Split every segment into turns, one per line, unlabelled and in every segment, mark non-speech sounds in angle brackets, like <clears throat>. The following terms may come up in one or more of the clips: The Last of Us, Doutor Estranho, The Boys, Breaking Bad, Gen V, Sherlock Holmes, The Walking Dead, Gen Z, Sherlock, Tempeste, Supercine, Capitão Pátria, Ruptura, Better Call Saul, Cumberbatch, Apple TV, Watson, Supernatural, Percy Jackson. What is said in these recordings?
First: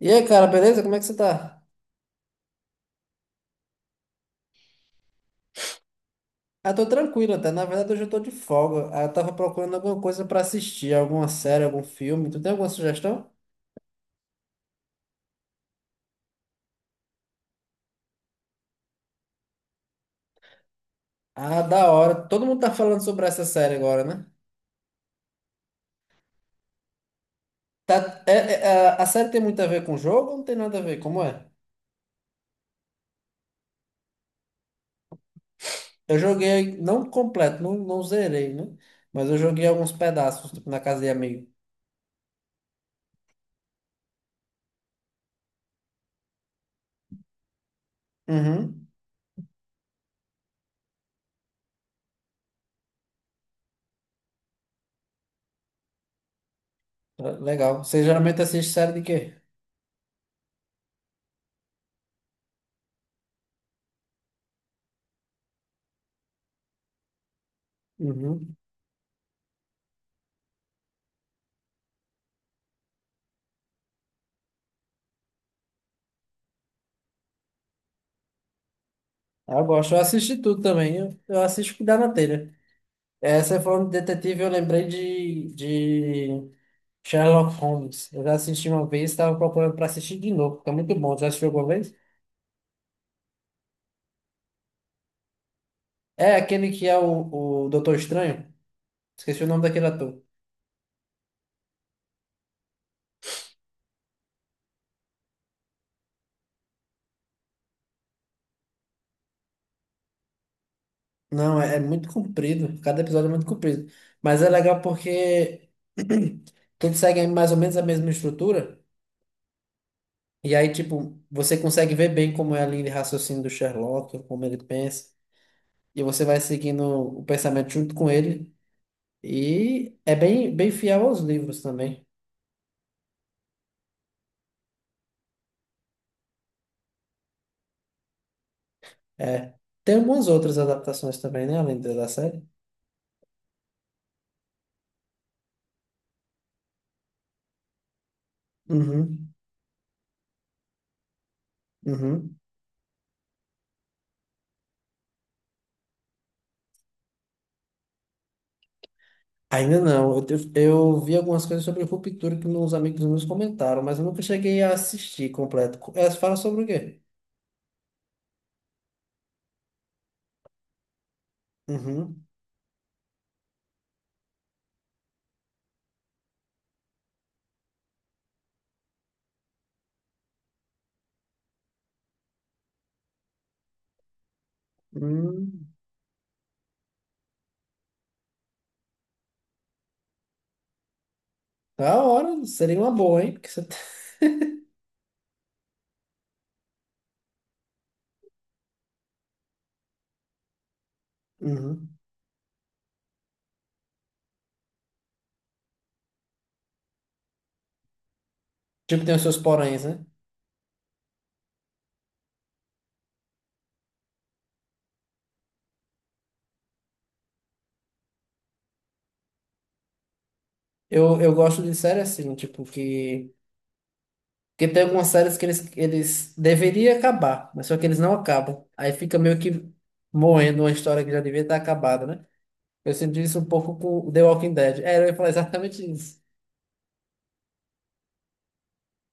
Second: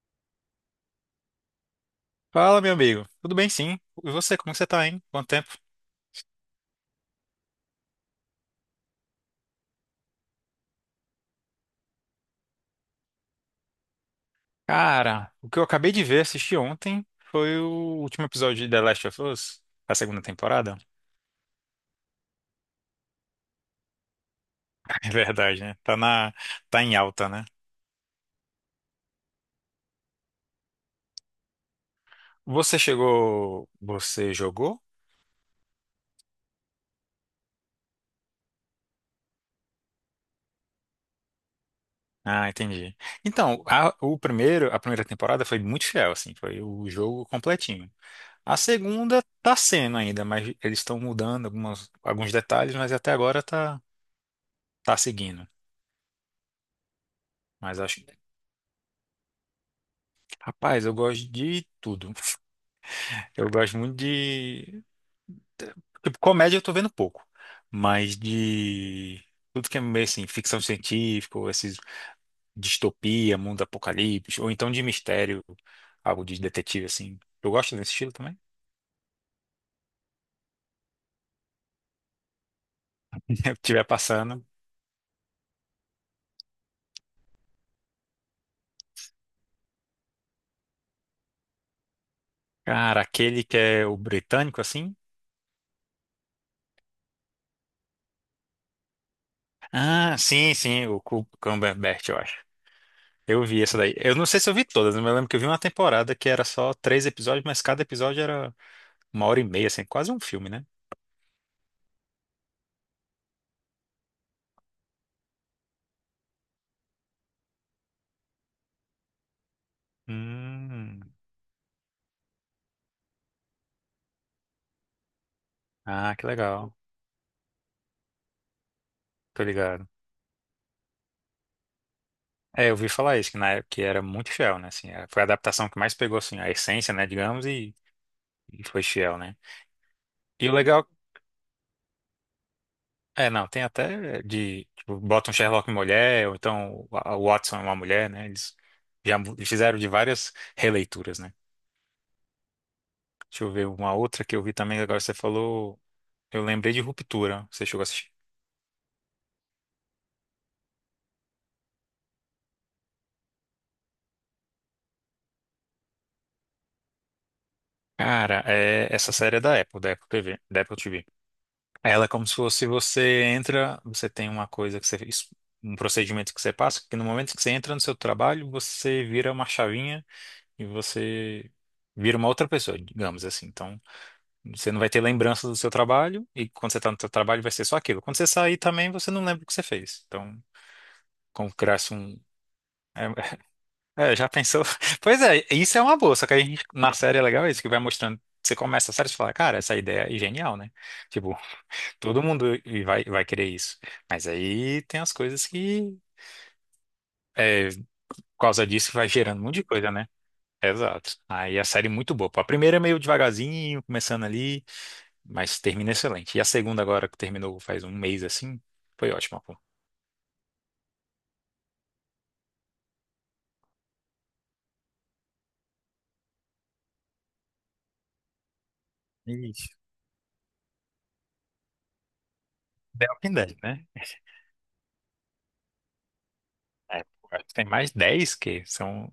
E aí, cara, beleza? Como é que você tá?
Fala, meu amigo. Tudo bem, sim. E você, como que você tá, hein? Quanto tempo?
Ah, tô tranquilo até. Na verdade, hoje eu tô de folga. Ah, eu tava procurando alguma coisa pra assistir, alguma série, algum filme. Tu tem alguma sugestão?
Cara, o que eu acabei de ver, assisti ontem, foi o último episódio de The Last of Us, a segunda temporada.
Ah, da hora. Todo mundo tá falando sobre essa série agora, né?
<laughs> É verdade, né? Tá em alta, né?
Tá, é, é, a série tem muito a ver com o jogo ou não tem nada a ver? Como é?
Você jogou?
Eu joguei, não completo, não, não zerei, né? Mas eu joguei alguns pedaços, tipo, na casa de amigo.
Ah, entendi. Então, a primeira temporada foi muito fiel, assim, foi o jogo completinho. A
Uhum.
segunda tá sendo ainda, mas eles estão mudando alguns detalhes, mas até agora tá seguindo. Mas
Legal. Você
acho,
geralmente assiste série de quê?
Rapaz, eu gosto de tudo. Eu gosto muito de. Tipo, comédia eu tô vendo pouco. Mas
Uhum.
de. Tudo que é meio assim, ficção científica, ou esses distopia, mundo apocalipse, ou então de mistério, algo de detetive, assim. Eu gosto desse estilo também.
Ah, eu gosto. Eu assisti tudo também. Eu assisto o que dá na telha.
<laughs> Se
Essa forma
tiver
de detetive
passando.
eu lembrei de Sherlock Holmes. Eu já assisti uma vez, estava procurando para assistir de novo, porque é muito bom. Já assistiu alguma vez?
Cara, aquele que é o britânico, assim.
É aquele que é o Doutor Estranho? Esqueci o nome daquele ator.
Ah, sim, sim, o Cumberbatch, eu acho. Eu vi essa daí. Eu não sei se eu vi todas, mas eu lembro que eu vi uma temporada que era só três episódios, mas cada episódio era. Uma hora e meia, assim, quase um filme, né?
Não, é, é muito comprido. Cada episódio é muito comprido. Mas é legal porque <clears throat> todos seguem mais ou menos a mesma estrutura. E aí,
Hum.
tipo, você consegue ver bem como é a linha de raciocínio do Sherlock, como ele pensa. E
Ah,
você
que
vai
legal.
seguindo o pensamento junto com ele.
Tô ligado.
E é bem, bem fiel aos livros também.
É, eu ouvi falar isso, que na época que era muito fiel, né? Assim, foi a adaptação que mais pegou, assim, a essência, né, digamos, e foi fiel, né?
É. Tem algumas
E o
outras
legal...
adaptações também, né? Além da série.
É, não, tem até é, de... Tipo, bota um Sherlock mulher, ou então o Watson é uma mulher, né? Eles já
Uhum,
fizeram de várias releituras, né?
uhum.
Deixa eu ver uma outra que eu vi também, agora você falou... Eu lembrei de Ruptura, você chegou a assistir.
Ainda não. Eu, eu vi algumas coisas sobre Ruptura que meus amigos meus comentaram, mas eu nunca cheguei a assistir completo. Elas falam sobre o quê?
Cara, é, essa série é da Apple TV, da Apple TV. Ela é como
Uhum.
se fosse você entra, você tem uma coisa que você fez, um procedimento que você passa, que no momento que você entra no seu trabalho, você vira uma chavinha e você vira uma outra pessoa, digamos assim. Então, você não vai ter lembrança do seu
Hum.
trabalho e quando você está no seu trabalho vai ser só aquilo. Quando você sair também, você não lembra o que você fez. Então, como criasse
Da
um
hora. Seria uma
é,
boa, hein? Porque você... <laughs>
<laughs> é, já pensou? <laughs> Pois é, isso é uma boa, só que a gente, na série é legal isso, que vai mostrando, você começa a série e você fala, cara, essa ideia é genial, né? Tipo,
Uhum.
todo mundo e vai querer isso. Mas aí tem as coisas que, por causa disso,
Tipo,
vai
tem os seus
gerando um monte de
poréns,
coisa,
né?
né? Exato. Aí a série é muito boa. Pô, a primeira é meio devagarzinho, começando ali, mas termina excelente. E a segunda, agora que terminou faz um mês assim, foi ótima, pô.
Eu gosto de série assim, tipo, que porque tem algumas séries que eles deveriam acabar, mas só que eles não acabam. Aí fica meio
Ixi.
que morrendo uma história que já devia estar acabada, né? Eu
The
senti
Walking
isso um
Dead,
pouco
né?
com The Walking Dead. É, eu ia falar exatamente isso.
É, pô, acho que tem mais 10 que são.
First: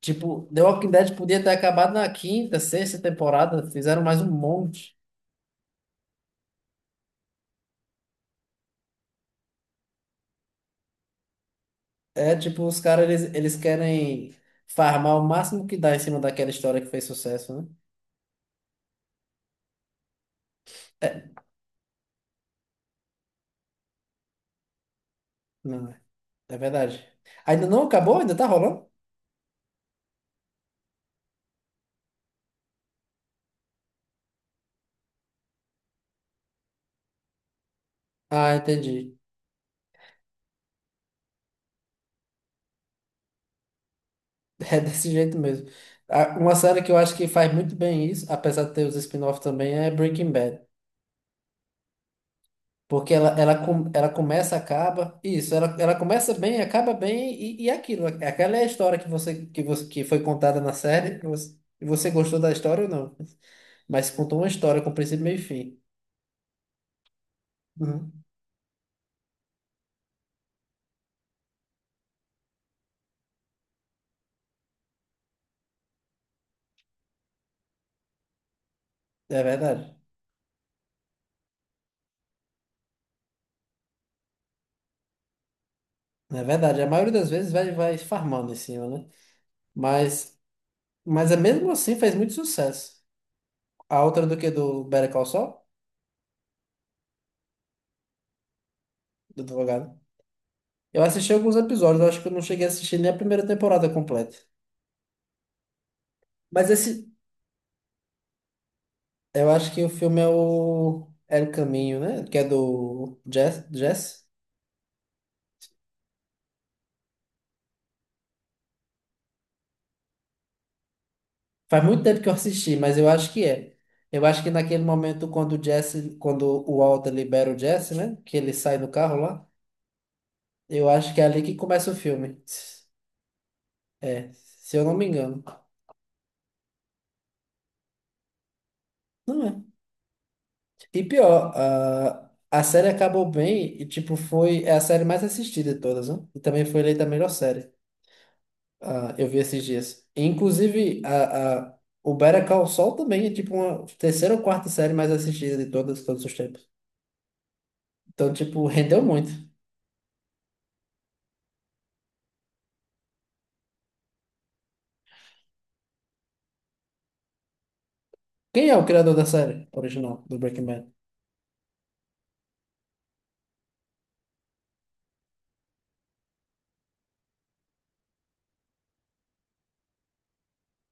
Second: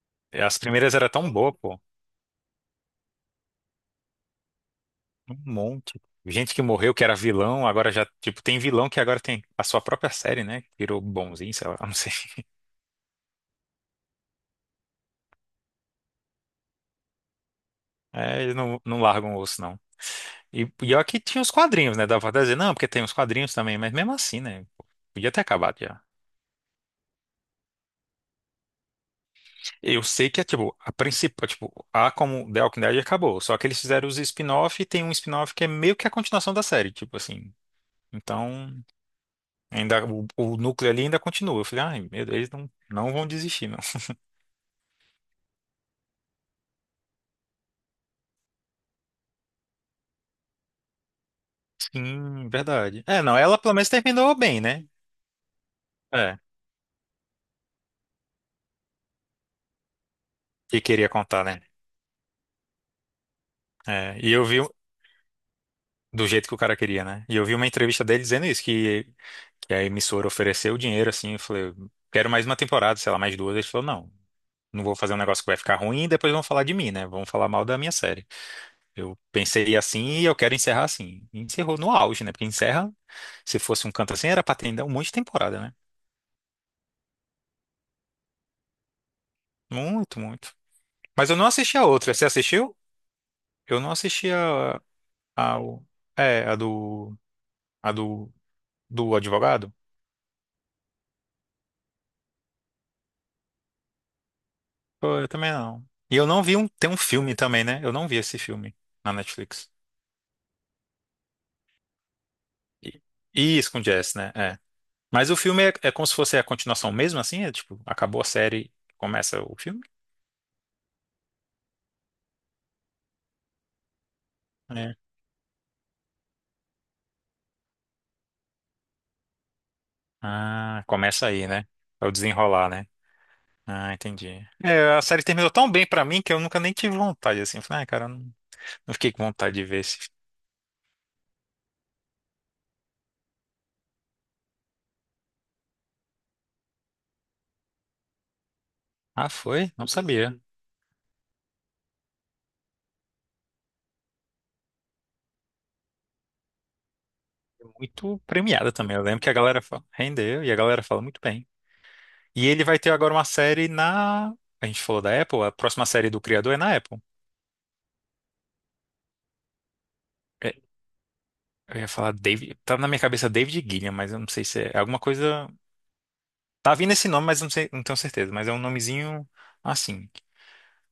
Tipo,
As
The Walking
primeiras eram
Dead
tão
podia ter
boas, pô.
acabado na quinta, sexta temporada, fizeram mais um monte.
Um monte. Gente que morreu, que era vilão, agora já, tipo, tem vilão que agora tem a sua própria série, né? Virou bonzinho, sei lá, <laughs> não sei.
É, tipo, os caras, eles querem farmar o máximo que dá em cima daquela história que fez sucesso, né?
É, eles não largam o osso, não. E pior que tinha os quadrinhos, né? Dava pra dizer, não, porque tem os quadrinhos também, mas mesmo assim, né? Podia ter acabado
Não, é
já.
não, é verdade. Ainda não acabou? Ainda tá rolando?
Eu sei que é, tipo, a principal, tipo, a como The Walking Dead acabou, só que eles fizeram os spin-off e tem um spin-off que é meio que a continuação da série, tipo assim.
Ah,
Então,
entendi.
ainda, o núcleo ali ainda continua. Eu falei, ai, meu Deus, eles não vão desistir, não.
<laughs> É desse jeito mesmo. Uma série que eu acho que faz muito bem isso, apesar de ter os spin-off também, é Breaking Bad.
<laughs> Sim, verdade.
Porque
É,
ela,
não, ela
ela,
pelo menos
com- ela
terminou
começa,
bem, né?
acaba. Isso, ela começa
É,
bem, acaba bem, e aquilo. Aquela é a história que você que foi contada na
que queria
série. E
contar,
você,
né?
e você gostou da história ou não? Mas
É, e
contou
eu
uma
vi,
história com princípio, meio e fim.
do jeito que o cara queria, né? E eu vi uma entrevista
Uhum.
dele dizendo isso, que a emissora ofereceu o dinheiro, assim, eu falei, quero mais uma temporada, sei lá, mais duas. Ele falou, não, não vou fazer um negócio que vai ficar ruim e depois vão falar de mim, né? Vão falar mal da minha série. Eu
É
pensei
verdade.
assim e eu quero encerrar assim. E encerrou no auge, né? Porque encerra, se fosse um canto assim, era pra ter ainda um monte de temporada, né?
É verdade. A maioria das vezes vai, vai farmando em cima, né?
Muito,
Mas,
muito. Mas
mas é
eu não
mesmo
assisti a
assim
outra.
fez
Você
muito
assistiu?
sucesso.
Eu não
A outra
assisti
do que do Better Call
a,
Saul,
o- é, a do, do
do
advogado.
advogado. Eu assisti alguns episódios, eu acho que eu não cheguei a assistir nem a primeira temporada completa.
Pô, eu também não. E eu não vi um.
Mas
Tem um
esse,
filme também, né? Eu não vi esse filme na
eu
Netflix.
acho que o filme é o Caminho, né? Que é
E,
do
e
Jess,
isso com Jess,
Jess.
né? É. Mas o filme é, é como se fosse a continuação mesmo, assim? É tipo, acabou a série, começa o filme?
Faz muito tempo que eu assisti, mas eu acho que é. Eu acho que naquele
É.
momento quando o Jess, quando o Walter libera o Jesse, né? Que ele sai do carro lá,
Ah,
eu acho que é
começa
ali
aí,
que
né?
começa o
É o
filme.
desenrolar, né? Ah,
É,
entendi.
se eu não
É, a
me
série
engano.
terminou tão bem pra mim que eu nunca nem tive vontade, assim. Eu falei, ah, cara, eu não fiquei com
Não
vontade
é.
de ver esse.
E pior, a série acabou bem e, tipo, foi é a série mais assistida de todas, né? E também foi eleita a melhor série. Ah, eu
Ah,
vi esses
foi? Não
dias.
sabia.
Inclusive, a, o Better Call Saul também é tipo uma terceira ou quarta série mais assistida de todas, todos os tempos.
Muito
Então, tipo,
premiada também.
rendeu
Eu lembro que
muito.
a galera fala, rendeu e a galera fala muito bem. E ele vai ter agora uma série na. A gente falou da Apple, a próxima série do criador é na Apple.
Quem é o criador da série original do
É,
Breaking Bad?
eu ia falar David. Tá na minha cabeça David Gilliam, mas eu não sei se é alguma coisa. Tá vindo esse nome, mas eu não sei, não tenho certeza. Mas é um nomezinho assim.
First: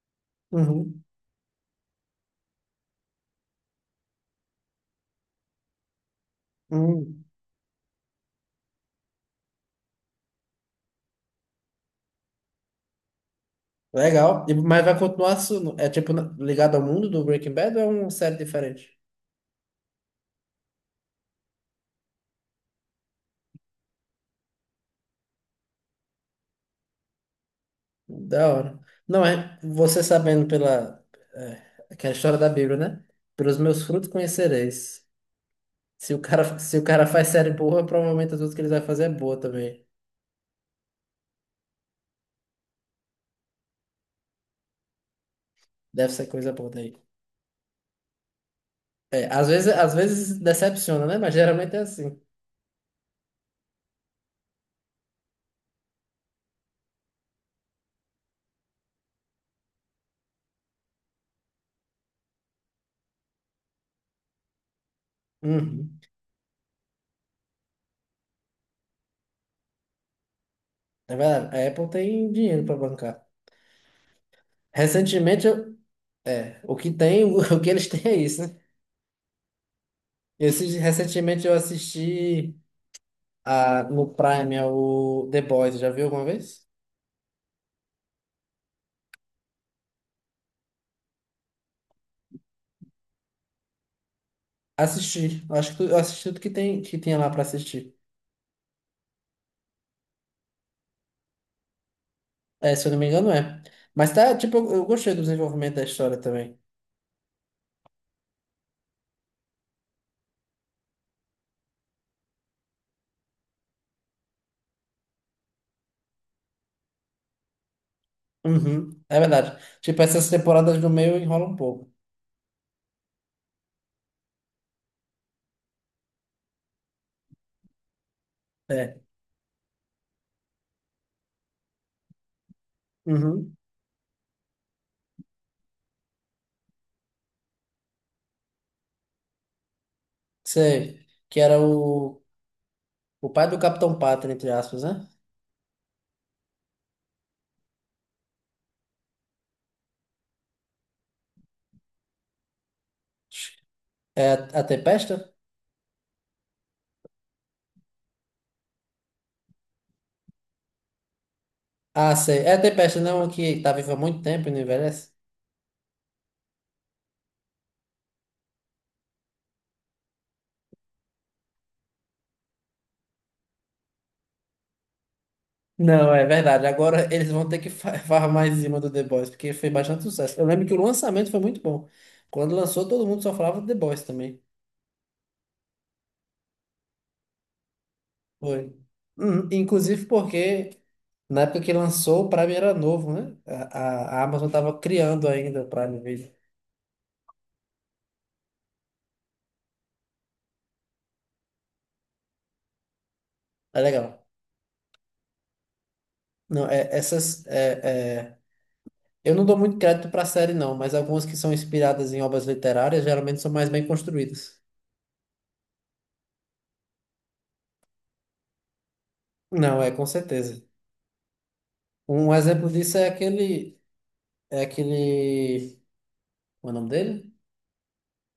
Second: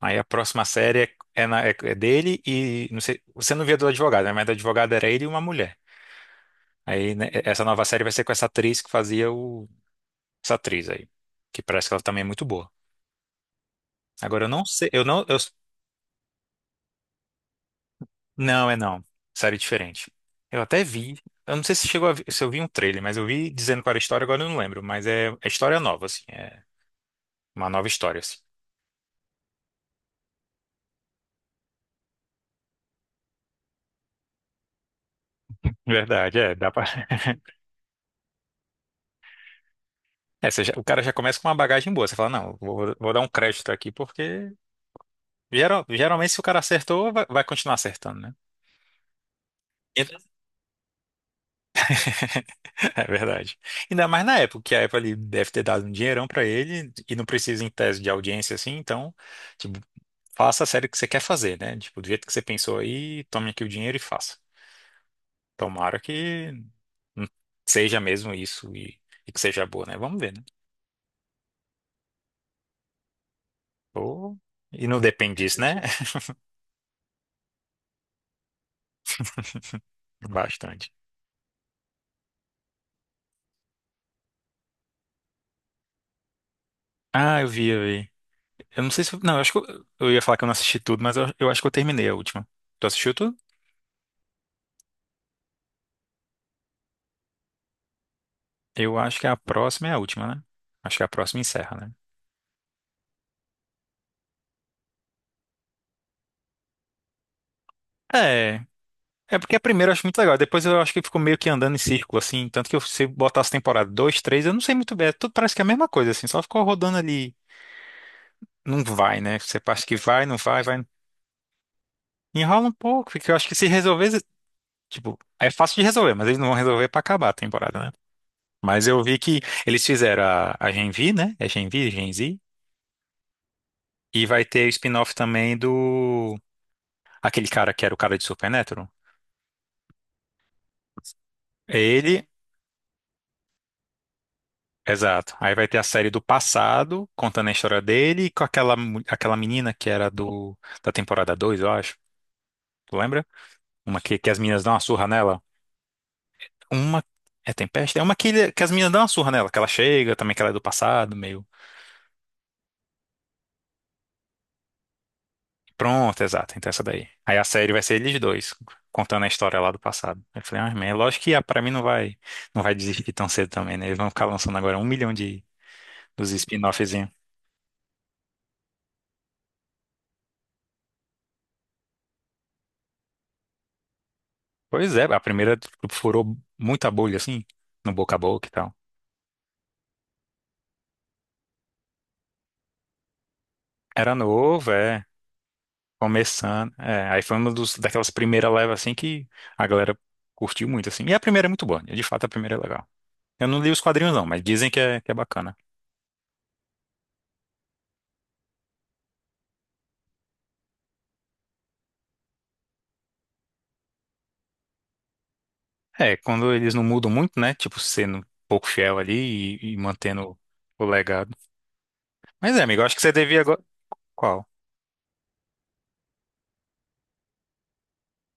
Aí a próxima
Uhum.
série é dele e não sei. Você não via do advogado, né? Mas do advogado era ele e uma mulher. Aí
Hum.
né, é, essa nova série vai ser com essa atriz que fazia o. Essa atriz aí. Que parece que ela também é muito boa.
Legal.
Agora eu
E,
não
mas
sei.
vai
Eu não.
continuar
Eu
ligado ao mundo do Breaking Bad ou é uma série
não, é
diferente?
não. Série diferente. Eu até vi. Eu não sei se chegou a se eu vi um trailer, mas eu vi dizendo qual era a história, agora eu não lembro. Mas é, é história nova, assim. É uma nova história, assim.
Da hora. Não é, você sabendo pela é, aquela história da Bíblia, né? Pelos meus frutos conhecereis. Se o
Verdade, é.
cara,
Dá
se o
pra...
cara faz
<laughs>
série boa, provavelmente as outras que ele vai fazer é boa também.
É, você o cara já começa com uma bagagem boa. Você fala, não, vou, vou dar um crédito aqui, porque
Deve ser
geralmente se o
coisa
cara
boa daí.
acertou, vai continuar acertando, né?
É, às vezes
<laughs>
decepciona, né? Mas geralmente é assim.
É verdade. Ainda mais na época, que a Apple ali deve ter dado um dinheirão pra ele e não precisa em tese de audiência assim, então, tipo, faça a série que você quer fazer, né? Tipo, do jeito que você pensou aí, tome aqui o dinheiro e faça.
Uhum.
Tomara que hum, seja mesmo isso e que seja boa, né? Vamos ver, né?
É verdade. A Apple tem dinheiro para bancar.
Ou- E não depende
Recentemente,
disso,
eu,
né?
é, o que tem, <laughs> o que eles têm é isso, né?
<laughs> Bastante.
Recentemente eu assisti a, no Prime é o The Boys, já viu alguma vez?
Ah, eu vi, eu vi. Eu não sei se. Não, eu acho que eu ia falar que eu não assisti tudo, mas eu acho que eu terminei a última. Tu assistiu tudo?
Assisti. Acho que eu assisti tudo que tem, que tinha lá para assistir.
Eu acho que a próxima é a última, né? Acho que a próxima encerra, né?
É, se eu não me engano, é. Mas tá, tipo, eu gostei do desenvolvimento da história também.
É. É porque a primeira eu acho muito legal, depois eu acho que ficou meio que andando em círculo, assim, tanto que se eu botasse temporada 2, 3, eu não sei muito bem, é tudo parece que é a mesma coisa, assim, só ficou rodando ali, não
Uhum, é
vai, né? Você
verdade.
acha que
Tipo,
vai,
essas
não vai,
temporadas
vai,
do meio enrola um pouco.
enrola um pouco, porque eu acho que se resolver, tipo, é fácil de resolver, mas eles não vão resolver pra acabar a temporada, né? Mas
É.
eu vi que eles fizeram a Gen V, né? É Gen V, Gen Z,
Uhum.
e vai ter o spin-off também do, aquele cara que era o cara de Supernatural.
Sei. Que era
Ele.
o pai do Capitão Pátria, entre aspas, né?
Exato. Aí vai ter a série do passado, contando a história dele, e com aquela, aquela menina que era do da temporada 2 eu acho. Tu lembra? Uma que,
É
que as
a
meninas dão uma surra
Tempesta?
nela. Uma. É Tempeste? É uma que, que as meninas dão uma surra nela, que ela chega, também que ela é do passado, meio.
Ah, sei. É a Tempesta, não, que tá viva há muito tempo e não envelhece?
Pronto, exato. Então essa daí. Aí a série vai ser eles dois, contando a história lá do passado. Aí eu falei, ah, man, lógico que ah, pra mim não vai desistir tão cedo também, né? Eles vão ficar lançando agora um milhão de
Não, é
dos
verdade. Agora
spin-offzinhos.
<laughs> eles vão ter que <laughs> farmar em cima do The Boys, porque foi bastante sucesso. Eu lembro que o lançamento foi muito bom. Quando lançou, todo mundo só falava do The Boys também.
Pois é, a primeira furou muita bolha, assim, no boca a boca e
Foi.
tal.
Inclusive porque na época que lançou, o Prime era novo, né?
Era
A, a Amazon
novo,
tava
é.
criando ainda o Prime Video.
Começando. É, aí foi uma dos, daquelas primeiras levas assim que a galera curtiu muito, assim. E a primeira é muito boa. De fato, a primeira é legal. Eu não li
É
os
legal.
quadrinhos, não, mas dizem que é bacana.
Não, é, essas. É, é, eu não dou muito crédito para a série, não, mas algumas que são inspiradas em obras literárias geralmente são mais bem construídas.
É, quando eles não mudam muito, né? Tipo, sendo um pouco fiel ali e
Não, é, com
mantendo
certeza.
o legado.
Um
Mas é,
exemplo
amigo, eu acho
disso
que
é
você devia agora.
aquele.
Qual?
É aquele. Como é o nome dele?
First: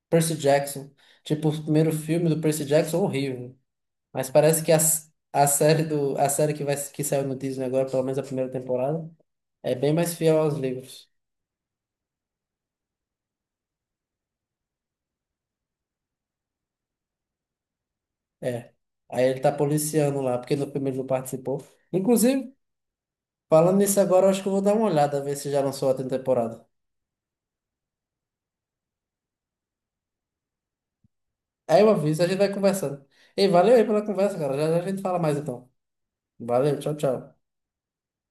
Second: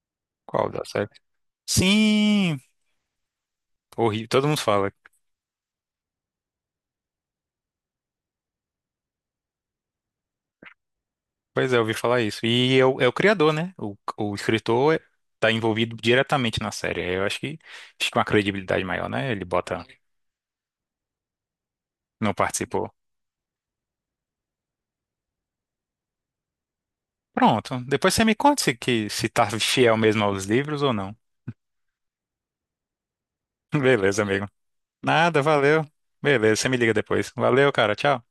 Percy
Qual da
Jackson.
série?
Tipo, o primeiro filme do
Sim!
Percy Jackson, horrível.
Horrível.
Mas
Todo mundo
parece que
fala.
a série do a série que vai que saiu no Disney agora, pelo menos a primeira temporada, é bem mais fiel aos livros.
Pois é, eu ouvi falar isso. E é o criador, né? o, escritor está envolvido diretamente na série. Eu acho que uma
É.
credibilidade maior,
Aí
né?
ele
Ele
tá
bota,
policiando lá, porque no primeiro não participou.
não
Inclusive,
participou.
falando nisso agora, eu acho que eu vou dar uma olhada, ver se já lançou a temporada.
Pronto. Depois você me conta se, que, se tá fiel mesmo aos livros ou não.
Aí eu aviso, a gente vai conversando. Ei,
<laughs>
valeu aí pela
Beleza,
conversa,
amigo.
cara. Já, já a gente fala mais
Nada,
então.
valeu. Beleza, você me
Valeu,
liga
tchau,
depois.
tchau.
Valeu, cara. Tchau.